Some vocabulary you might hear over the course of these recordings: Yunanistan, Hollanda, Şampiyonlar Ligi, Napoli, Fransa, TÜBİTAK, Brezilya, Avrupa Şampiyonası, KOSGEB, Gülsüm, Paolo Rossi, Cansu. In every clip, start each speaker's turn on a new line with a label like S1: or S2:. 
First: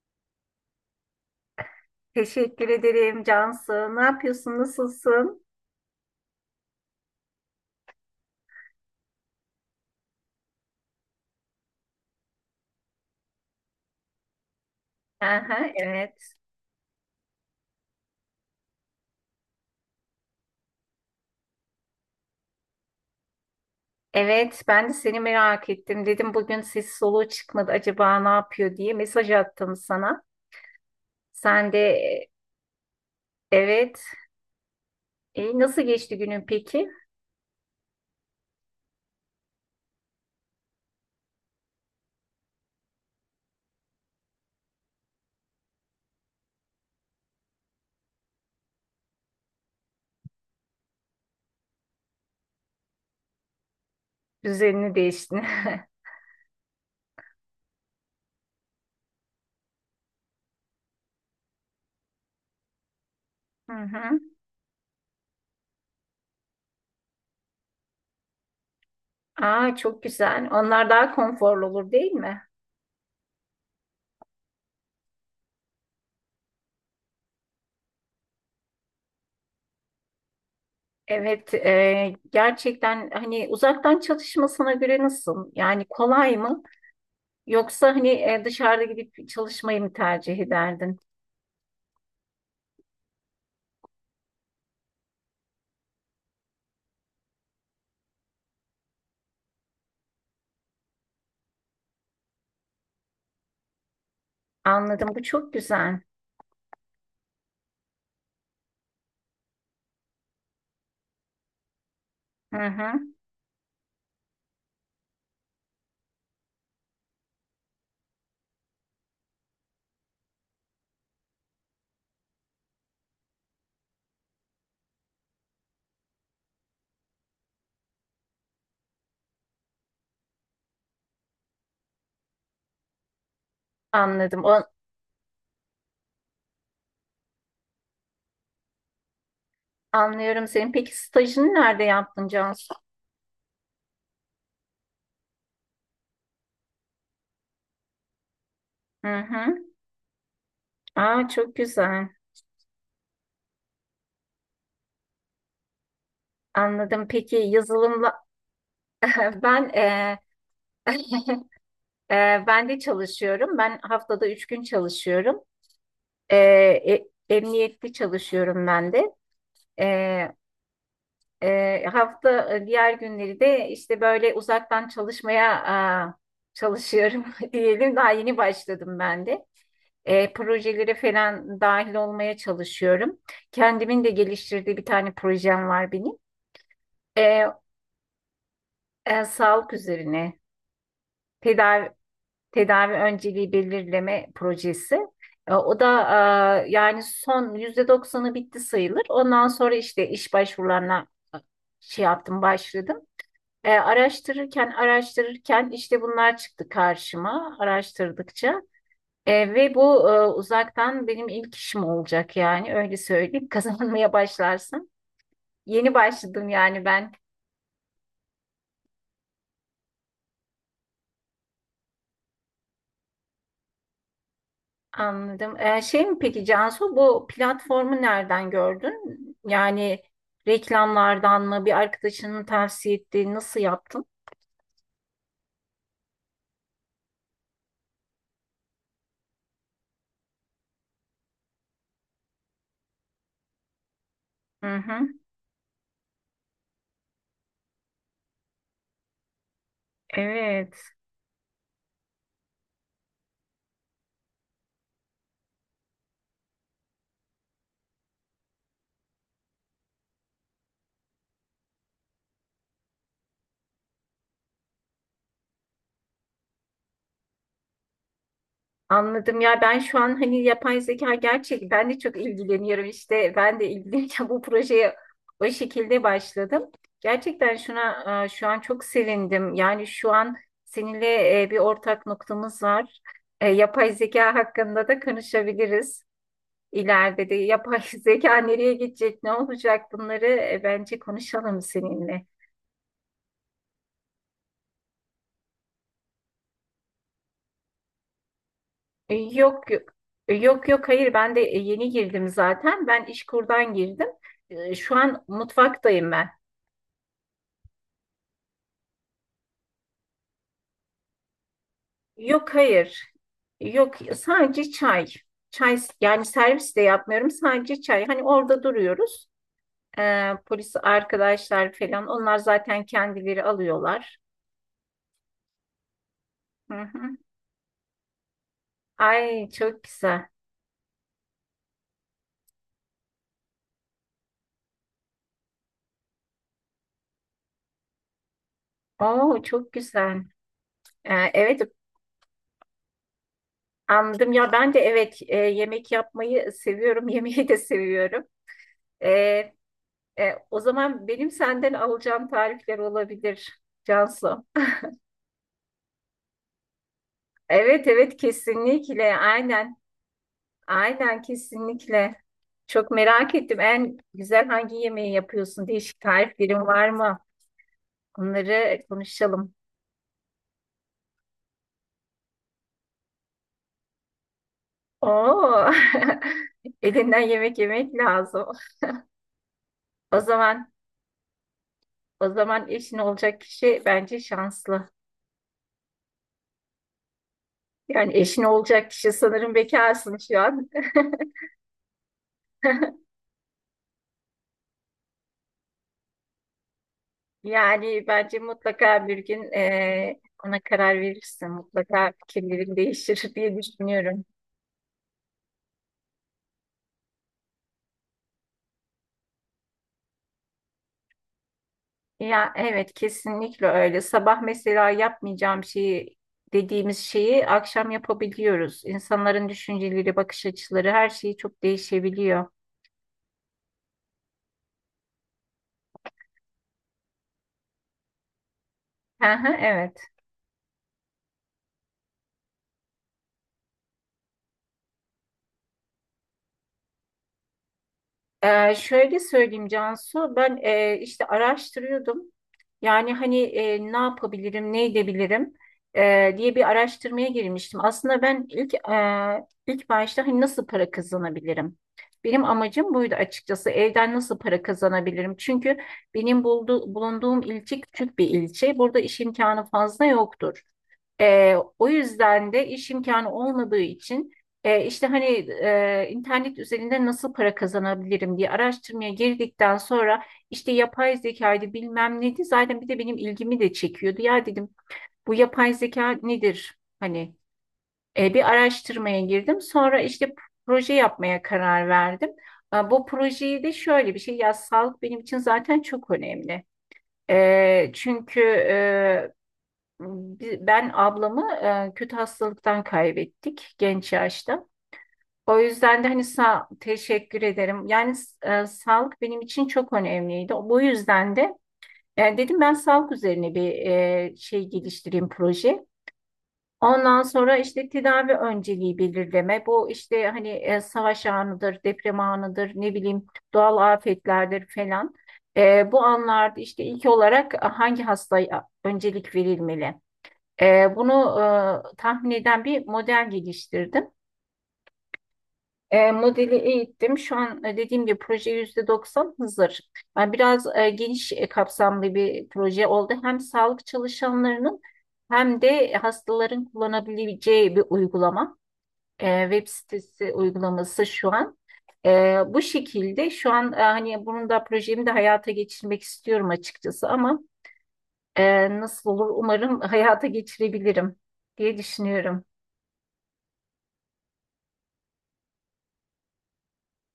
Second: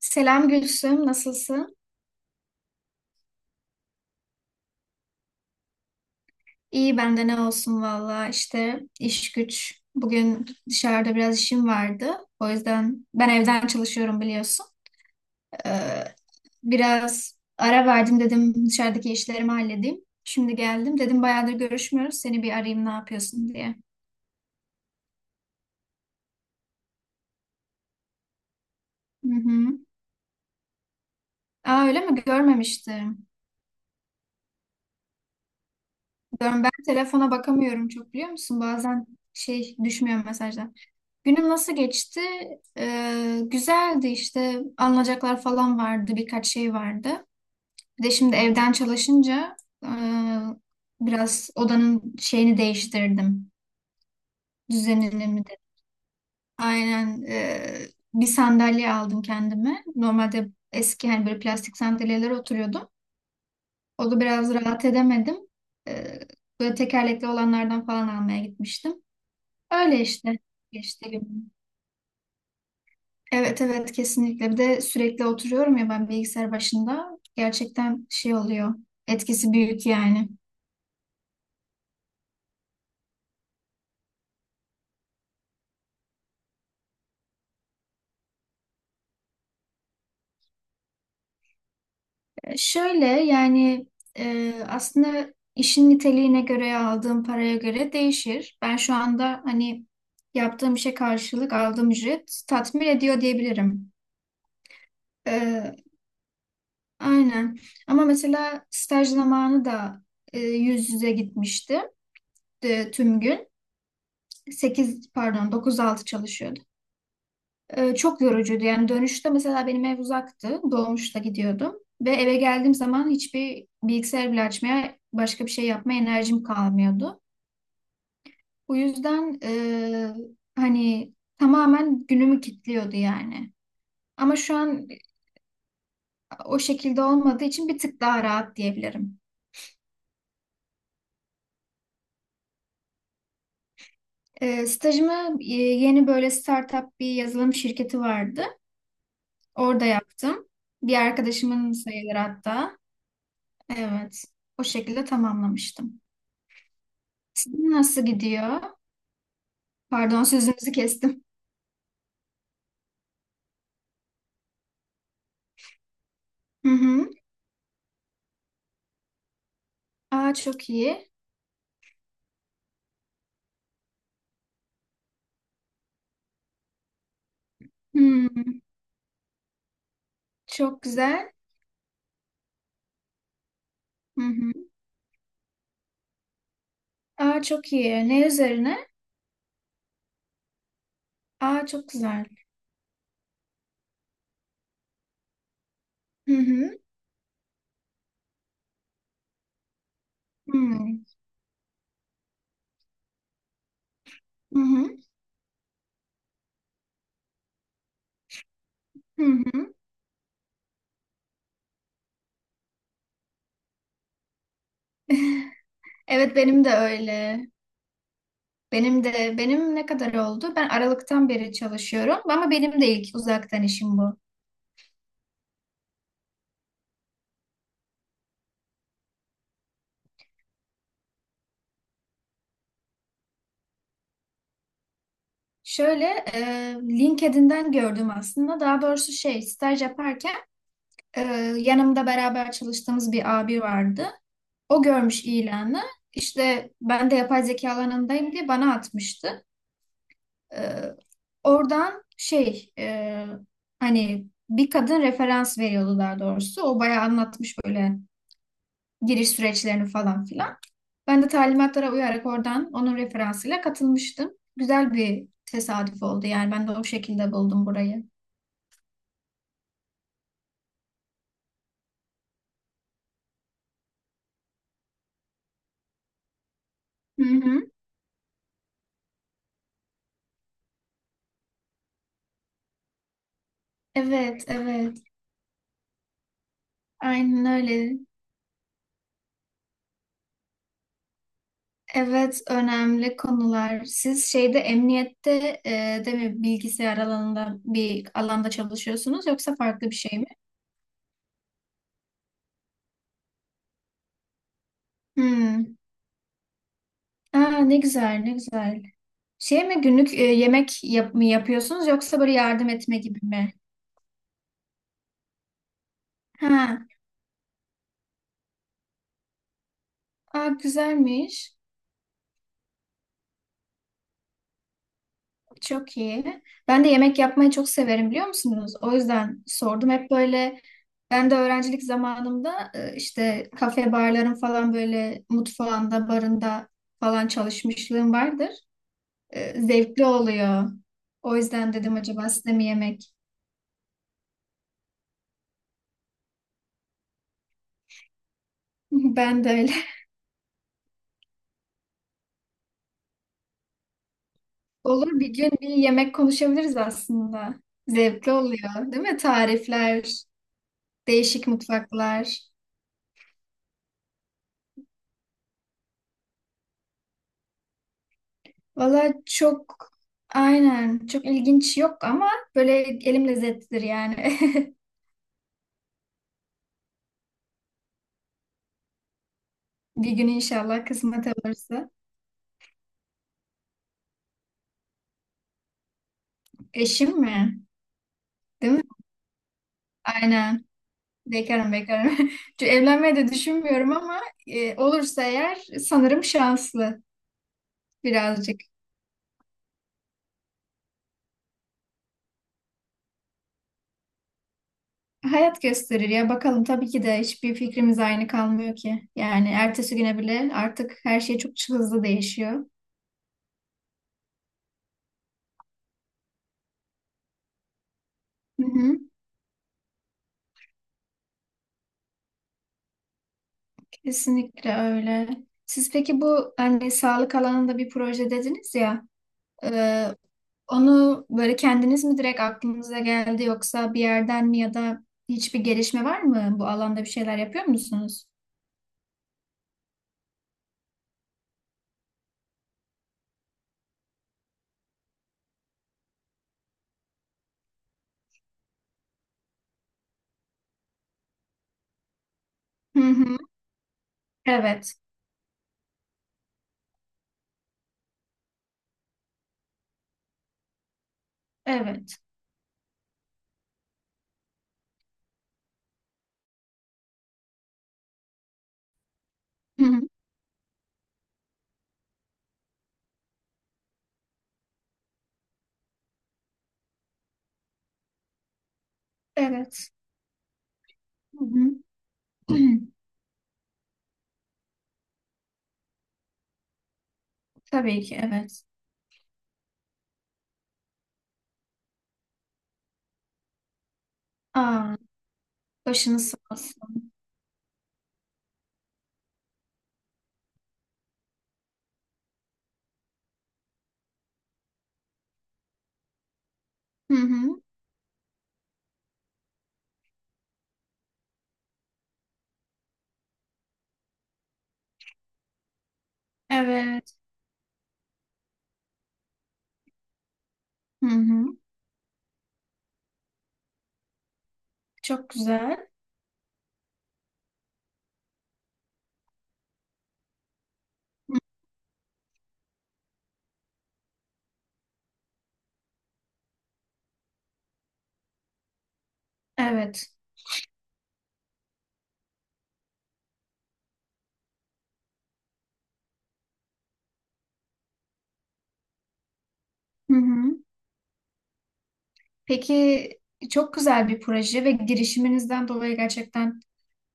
S1: Selam Gülsüm, nasılsın?
S2: Teşekkür ederim Cansu. Ne yapıyorsun? Nasılsın?
S1: İyi bende ne olsun valla işte iş güç. Bugün dışarıda biraz işim vardı. O yüzden ben evden çalışıyorum biliyorsun.
S2: Aha,
S1: Ee,
S2: evet.
S1: Biraz ara verdim dedim dışarıdaki işlerimi halledeyim. Şimdi geldim dedim bayağıdır görüşmüyoruz seni bir arayayım ne yapıyorsun diye.
S2: Evet, ben de seni merak ettim. Dedim bugün ses soluğu çıkmadı. Acaba ne yapıyor diye mesaj
S1: Hı hı.
S2: attım sana. Sen de
S1: Aa, öyle mi? Görmemiştim.
S2: evet. E, nasıl geçti günün
S1: Ben
S2: peki?
S1: telefona bakamıyorum çok biliyor musun? Bazen şey düşmüyor mesajlar. Günüm nasıl geçti? Güzeldi işte alınacaklar falan vardı birkaç şey vardı. Bir de şimdi evden çalışınca e, biraz odanın şeyini değiştirdim.
S2: Düzenini
S1: Düzenini
S2: değiştin.
S1: mi de. Aynen, bir sandalye aldım kendime. Normalde eski hani böyle plastik sandalyelere oturuyordum.
S2: Hı
S1: O
S2: hı.
S1: da biraz rahat edemedim. E, Böyle tekerlekli olanlardan falan almaya gitmiştim.
S2: Aa,
S1: Öyle
S2: çok
S1: işte
S2: güzel. Onlar daha
S1: geçti. Gibi.
S2: konforlu olur, değil mi?
S1: Evet evet kesinlikle. Bir de sürekli oturuyorum ya ben bilgisayar başında. Gerçekten şey oluyor. Etkisi büyük yani.
S2: Evet, gerçekten hani uzaktan çalışmasına göre nasıl? Yani kolay mı? Yoksa hani dışarıda gidip çalışmayı mı tercih ederdin?
S1: Şöyle yani aslında işin niteliğine göre aldığım paraya göre değişir. Ben şu anda hani yaptığım işe karşılık aldığım ücret tatmin ediyor diyebilirim.
S2: Anladım. Bu çok
S1: E,
S2: güzel.
S1: aynen. Ama mesela staj zamanı da yüz yüze gitmişti
S2: Hı hı.
S1: tüm gün. 8 pardon dokuz altı çalışıyordum. Çok yorucuydu. Yani dönüşte mesela benim ev uzaktı. Dolmuşta gidiyordum. Ve eve geldiğim zaman hiçbir bilgisayar bile açmaya, başka bir şey yapmaya enerjim kalmıyordu. Bu yüzden hani tamamen günümü kilitliyordu yani. Ama
S2: Anladım.
S1: şu an o şekilde olmadığı için bir tık daha rahat diyebilirim.
S2: Anlıyorum senin. Peki stajını nerede yaptın Cansu?
S1: Stajımı, yeni böyle startup bir yazılım şirketi vardı.
S2: Hı hı.
S1: Orada yaptım. Bir
S2: Aa, çok
S1: arkadaşımın
S2: güzel.
S1: sayılır hatta. Evet. O şekilde tamamlamıştım.
S2: Anladım. Peki
S1: Sizin nasıl
S2: yazılımla
S1: gidiyor?
S2: ben
S1: Pardon sözünüzü kestim.
S2: ben de çalışıyorum. Ben haftada üç gün çalışıyorum.
S1: Hı hı.
S2: Emniyetli çalışıyorum ben de. E,
S1: Aa, çok iyi.
S2: Hafta diğer günleri de işte böyle uzaktan çalışmaya çalışıyorum diyelim. Daha yeni
S1: Hmm,
S2: başladım ben de.
S1: çok
S2: Projelere
S1: güzel.
S2: falan dahil olmaya çalışıyorum. Kendimin de
S1: Hı hı.
S2: geliştirdiği bir tane projem var benim.
S1: Aa,
S2: E,
S1: çok iyi. Ne üzerine?
S2: sağlık üzerine
S1: Aa,
S2: tedavi
S1: çok güzel.
S2: tedavi önceliği belirleme projesi. O da
S1: Hı hı.
S2: yani son %90'ı bitti sayılır. Ondan sonra işte iş
S1: Hmm.
S2: başvurularına şey yaptım, başladım.
S1: Hı
S2: Araştırırken
S1: hı.
S2: araştırırken işte bunlar çıktı karşıma araştırdıkça.
S1: Hı hı.
S2: Ve bu uzaktan benim ilk işim olacak yani öyle söyleyeyim. Kazanmaya başlarsın. Yeni
S1: Evet,
S2: başladım
S1: benim de
S2: yani ben
S1: öyle. Benim de benim ne kadar oldu? Ben Aralık'tan beri çalışıyorum ama benim de ilk uzaktan işim bu.
S2: anladım. Şey mi peki Cansu bu platformu nereden gördün? Yani reklamlardan mı, bir arkadaşının tavsiye ettiği, nasıl yaptın?
S1: Şöyle, e, LinkedIn'den gördüm aslında. Daha doğrusu şey staj yaparken e, yanımda beraber çalıştığımız bir abi vardı.
S2: Hı
S1: O
S2: hı.
S1: görmüş ilanı. İşte ben de yapay zeka alanındayım diye bana atmıştı.
S2: Evet.
S1: Ee, Oradan şey, hani bir kadın referans veriyordu daha doğrusu. O bayağı anlatmış böyle giriş süreçlerini falan filan. Ben de talimatlara uyarak oradan onun referansıyla katılmıştım. Güzel bir tesadüf oldu yani ben de o şekilde buldum burayı.
S2: Anladım ya, ben şu an hani yapay zeka gerçek ben de çok ilgileniyorum işte ben de ilgilenirken bu projeye o şekilde başladım.
S1: Hı
S2: Gerçekten
S1: hı.
S2: şuna şu an çok sevindim. Yani şu an seninle bir ortak noktamız var. E, Yapay zeka
S1: Evet,
S2: hakkında
S1: evet.
S2: da konuşabiliriz. İleride de
S1: Aynen
S2: yapay
S1: öyle.
S2: zeka nereye gidecek, ne olacak bunları bence konuşalım seninle.
S1: Evet, önemli konular. Siz şeyde emniyette e, de mi bilgisayar alanında bir alanda
S2: E,
S1: çalışıyorsunuz yoksa
S2: Yok yok,
S1: farklı bir şey mi?
S2: Yok, hayır ben de yeni girdim zaten, ben İşkur'dan girdim. Şu an
S1: Hmm.
S2: mutfaktayım ben.
S1: Aa, ne güzel, ne güzel. Şey mi günlük yemek yap mı yapıyorsunuz yoksa böyle
S2: Yok,
S1: yardım etme
S2: hayır,
S1: gibi mi?
S2: yok, sadece çay, çay, yani servis de
S1: Ha,
S2: yapmıyorum, sadece çay, hani orada duruyoruz.
S1: aa,
S2: Polis
S1: güzelmiş.
S2: arkadaşlar falan onlar zaten kendileri alıyorlar.
S1: Çok iyi.
S2: Hı
S1: Ben de
S2: hı.
S1: yemek yapmayı çok severim biliyor musunuz? O yüzden
S2: Ay, çok
S1: sordum. Hep
S2: güzel.
S1: böyle ben de öğrencilik zamanımda işte kafe barların falan böyle mutfağında, barında falan çalışmışlığım vardır.
S2: Oo, çok
S1: Zevkli
S2: güzel.
S1: oluyor. O
S2: Evet,
S1: yüzden dedim acaba size mi yemek?
S2: anladım ya, ben de evet, yemek yapmayı seviyorum, yemeği de seviyorum.
S1: Ben de
S2: Ee,
S1: öyle.
S2: O zaman benim senden alacağım tarifler olabilir Cansu.
S1: Olur, bir gün bir yemek konuşabiliriz aslında.
S2: Evet, evet,
S1: Zevkli oluyor, değil
S2: kesinlikle,
S1: mi?
S2: aynen
S1: Tarifler,
S2: aynen,
S1: değişik
S2: kesinlikle.
S1: mutfaklar.
S2: Çok merak ettim, en güzel hangi yemeği yapıyorsun? Değişik tariflerin var mı? Bunları
S1: Valla
S2: konuşalım.
S1: çok aynen çok ilginç yok ama böyle elim lezzetlidir yani.
S2: Oo. Elinden yemek yemek lazım.
S1: Bir
S2: O
S1: gün
S2: zaman,
S1: inşallah kısmet olursa.
S2: o zaman eşin olacak kişi bence şanslı.
S1: Eşim mi?
S2: Yani eşin
S1: Değil mi?
S2: olacak kişi, sanırım bekarsın şu
S1: Aynen.
S2: an.
S1: Bekarım bekarım. Çünkü evlenmeyi de düşünmüyorum ama olursa eğer sanırım şanslı
S2: Yani bence
S1: birazcık.
S2: mutlaka bir gün ona karar verirsin. Mutlaka fikirlerin değişir diye düşünüyorum.
S1: Hayat gösterir ya bakalım tabii ki de hiçbir fikrimiz aynı kalmıyor ki. Yani ertesi güne bile artık her şey çok hızlı
S2: Ya
S1: değişiyor.
S2: evet, kesinlikle öyle. Sabah mesela yapmayacağım şeyi dediğimiz şeyi akşam
S1: Hı
S2: yapabiliyoruz.
S1: hı.
S2: İnsanların düşünceleri, bakış açıları, her şeyi çok değişebiliyor.
S1: Kesinlikle öyle. Siz peki bu hani sağlık alanında bir proje dediniz ya,
S2: Hı hı, evet.
S1: e, onu böyle kendiniz mi direkt aklınıza geldi yoksa bir yerden mi, ya da hiçbir gelişme var mı? Bu alanda bir şeyler yapıyor musunuz?
S2: Şöyle söyleyeyim Cansu, ben işte araştırıyordum. Yani hani ne yapabilirim, ne edebilirim diye bir araştırmaya girmiştim. Aslında ben ilk başta hani nasıl para kazanabilirim? Benim amacım
S1: Hı
S2: buydu
S1: hı.
S2: açıkçası. Evden nasıl para
S1: Evet,
S2: kazanabilirim? Çünkü benim bulunduğum ilçe küçük bir ilçe. Burada iş imkanı fazla yoktur. O
S1: evet.
S2: yüzden de iş imkanı olmadığı için işte hani internet üzerinde nasıl para kazanabilirim diye araştırmaya girdikten
S1: Hı hı.
S2: sonra işte yapay zekaydı, bilmem neydi, zaten bir de benim ilgimi de çekiyordu. Ya dedim, bu yapay zeka nedir? Hani bir araştırmaya girdim,
S1: Evet.
S2: sonra işte proje yapmaya
S1: Hı
S2: karar verdim.
S1: hı.
S2: Bu projeyi de şöyle bir şey, ya sağlık benim için zaten çok önemli.
S1: Tabii ki
S2: Çünkü
S1: evet.
S2: ben ablamı kötü hastalıktan kaybettik genç yaşta.
S1: Aa,
S2: O yüzden de hani
S1: başınız sağ
S2: sağ,
S1: olsun.
S2: teşekkür ederim. Yani sağlık benim için çok önemliydi. Bu yüzden de dedim ben sağlık üzerine bir şey geliştireyim, proje.
S1: Hı
S2: Ondan sonra
S1: hı.
S2: işte tedavi önceliği belirleme. Bu işte hani savaş anıdır, deprem anıdır, ne bileyim, doğal afetlerdir falan. Bu anlarda işte ilk
S1: Evet.
S2: olarak hangi hastaya öncelik verilmeli?
S1: Hı
S2: Bunu
S1: hı.
S2: tahmin eden bir model geliştirdim.
S1: Çok güzel.
S2: Modeli eğittim. Şu an dediğim gibi proje %90 hazır. Yani biraz geniş,
S1: Hı.
S2: kapsamlı bir proje oldu. Hem sağlık çalışanlarının hem de hastaların kullanabileceği bir uygulama. Web
S1: Evet.
S2: sitesi uygulaması şu an. Bu şekilde şu an hani bunun da projemi de hayata geçirmek istiyorum açıkçası ama nasıl olur, umarım
S1: Hı
S2: hayata
S1: hı.
S2: geçirebilirim diye düşünüyorum.
S1: Peki çok güzel bir proje ve girişiminizden dolayı gerçekten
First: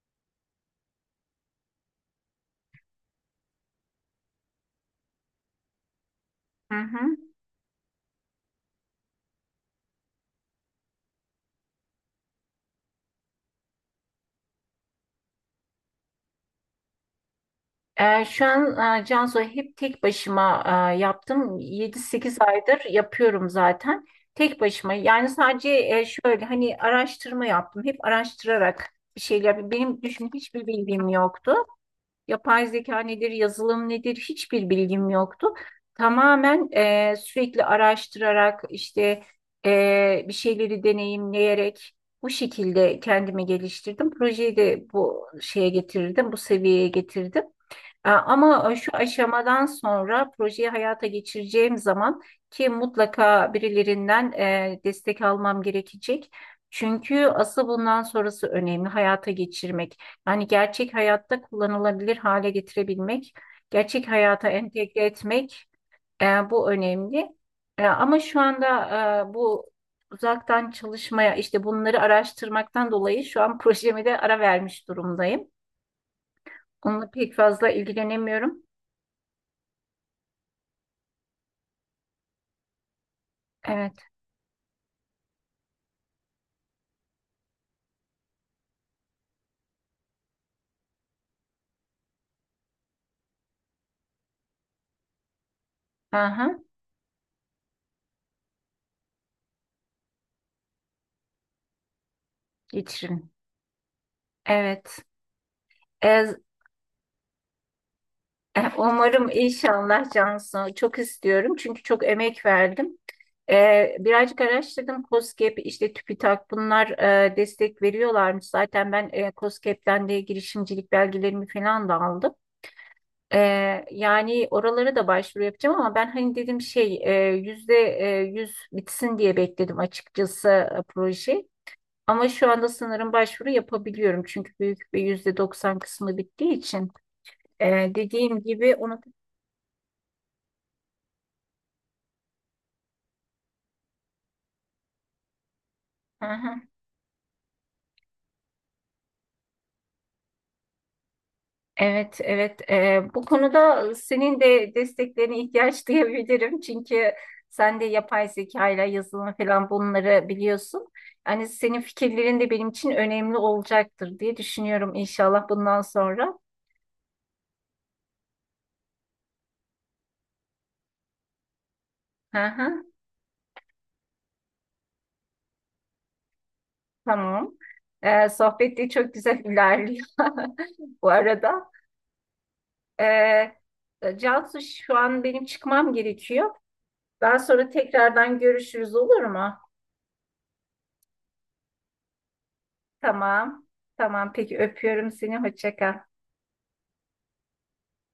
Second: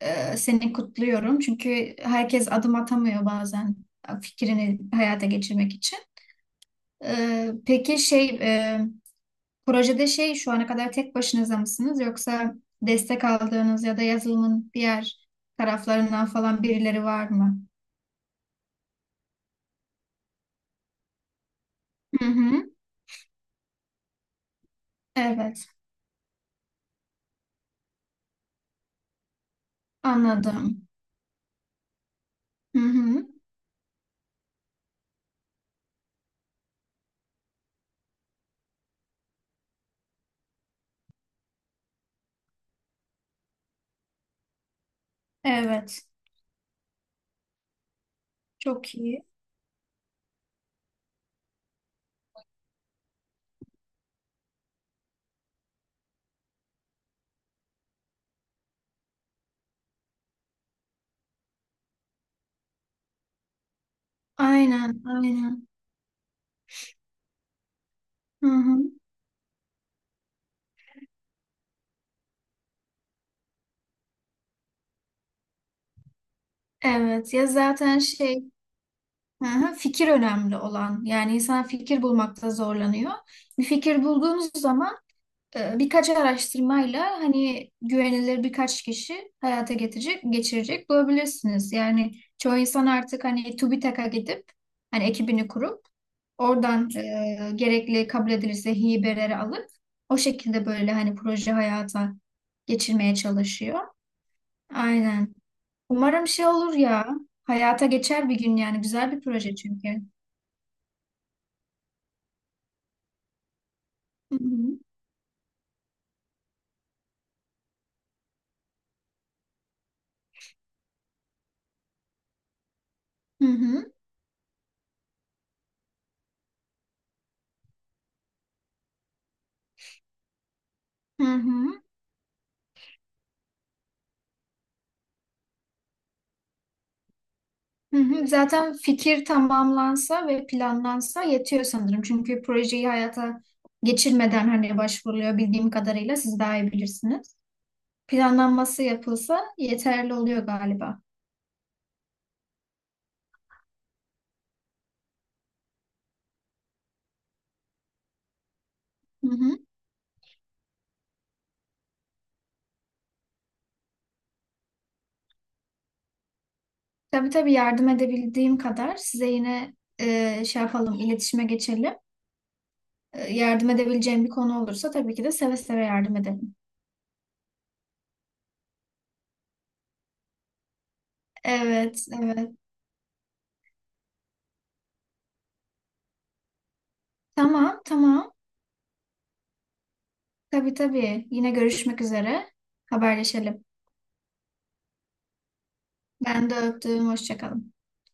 S1: seni kutluyorum. Çünkü herkes adım atamıyor bazen fikrini hayata geçirmek için.
S2: Hı hı.
S1: Peki şey, projede şey şu ana kadar tek başınıza mısınız yoksa destek aldığınız ya da yazılımın diğer taraflarından falan birileri var mı?
S2: Şu an Cansu hep tek başıma yaptım. yedi
S1: Hı
S2: sekiz
S1: hı.
S2: aydır yapıyorum zaten. Tek başıma. Yani
S1: Evet,
S2: sadece şöyle hani araştırma yaptım. Hep araştırarak bir şeyler. Benim düşün hiçbir
S1: anladım.
S2: bilgim yoktu. Yapay
S1: Hı
S2: zeka
S1: hı.
S2: nedir, yazılım nedir, hiçbir bilgim yoktu. Tamamen sürekli araştırarak işte bir şeyleri deneyimleyerek bu şekilde kendimi geliştirdim. Projeyi de bu şeye
S1: Evet,
S2: getirdim, bu seviyeye getirdim. Ama şu
S1: çok iyi.
S2: aşamadan sonra projeyi hayata geçireceğim zaman ki mutlaka birilerinden destek almam gerekecek. Çünkü asıl bundan sonrası önemli, hayata geçirmek. Yani gerçek hayatta kullanılabilir hale getirebilmek, gerçek hayata
S1: Aynen,
S2: entegre etmek,
S1: aynen.
S2: bu önemli. Ama şu
S1: Hı
S2: anda
S1: hı.
S2: bu uzaktan çalışmaya işte bunları araştırmaktan dolayı şu an projemi de ara vermiş durumdayım. Onunla pek
S1: Evet ya
S2: fazla
S1: zaten şey.
S2: ilgilenemiyorum.
S1: Hı hı, fikir önemli olan. Yani insan fikir bulmakta zorlanıyor. Bir
S2: Evet.
S1: fikir bulduğunuz zaman birkaç araştırmayla hani güvenilir birkaç kişi hayata getirecek, geçirecek bulabilirsiniz. Yani çoğu insan artık hani TÜBİTAK'a gidip hani ekibini kurup
S2: Aha,
S1: oradan gerekli kabul edilirse hibeleri alıp o şekilde böyle hani proje hayata geçirmeye
S2: geçirin.
S1: çalışıyor.
S2: Evet.
S1: Aynen.
S2: E,
S1: Umarım şey olur ya. Hayata geçer bir gün yani. Güzel bir
S2: umarım
S1: proje çünkü.
S2: inşallah Cansu. Çok istiyorum çünkü çok emek verdim.
S1: Hı
S2: Birazcık
S1: hı.
S2: araştırdım. KOSGEB, işte TÜBİTAK, bunlar destek veriyorlarmış. Zaten ben KOSGEB'den de girişimcilik belgelerimi falan da aldım.
S1: Hı
S2: E,
S1: hı.
S2: yani oralara da başvuru yapacağım ama ben hani dedim şey yüz bitsin diye bekledim açıkçası
S1: Hı
S2: proje.
S1: hı.
S2: Ama şu anda sanırım başvuru yapabiliyorum. Çünkü büyük bir %90 kısmı bittiği için.
S1: Hı hı.
S2: Dediğim
S1: Zaten
S2: gibi onu...
S1: fikir tamamlansa ve planlansa yetiyor sanırım. Çünkü projeyi hayata geçirmeden hani başvuruluyor bildiğim kadarıyla,
S2: Hı
S1: siz
S2: hı.
S1: daha iyi bilirsiniz. Planlanması yapılsa yeterli oluyor galiba.
S2: Evet, evet. Bu konuda senin de desteklerine ihtiyaç duyabilirim. Çünkü sen de yapay zeka ile
S1: Hı
S2: yazılım
S1: hı.
S2: falan bunları biliyorsun. Yani senin fikirlerin de benim için önemli olacaktır diye düşünüyorum inşallah bundan sonra.
S1: Tabii tabii yardım edebildiğim kadar size yine şey yapalım, iletişime geçelim.
S2: Hı hı,
S1: Yardım edebileceğim bir konu olursa tabii ki de seve seve yardım edelim.
S2: tamam. Sohbet de çok güzel ilerliyor bu arada.
S1: Evet, evet.
S2: Ee, Cansu şu an benim çıkmam gerekiyor. Daha sonra
S1: Tamam, tamam.
S2: tekrardan görüşürüz, olur mu?
S1: Tabii tabii. Yine görüşmek üzere. Haberleşelim.
S2: Tamam. Tamam, peki öpüyorum seni. Hoşça kal.
S1: Ben de öptüm. Hoşça kalın.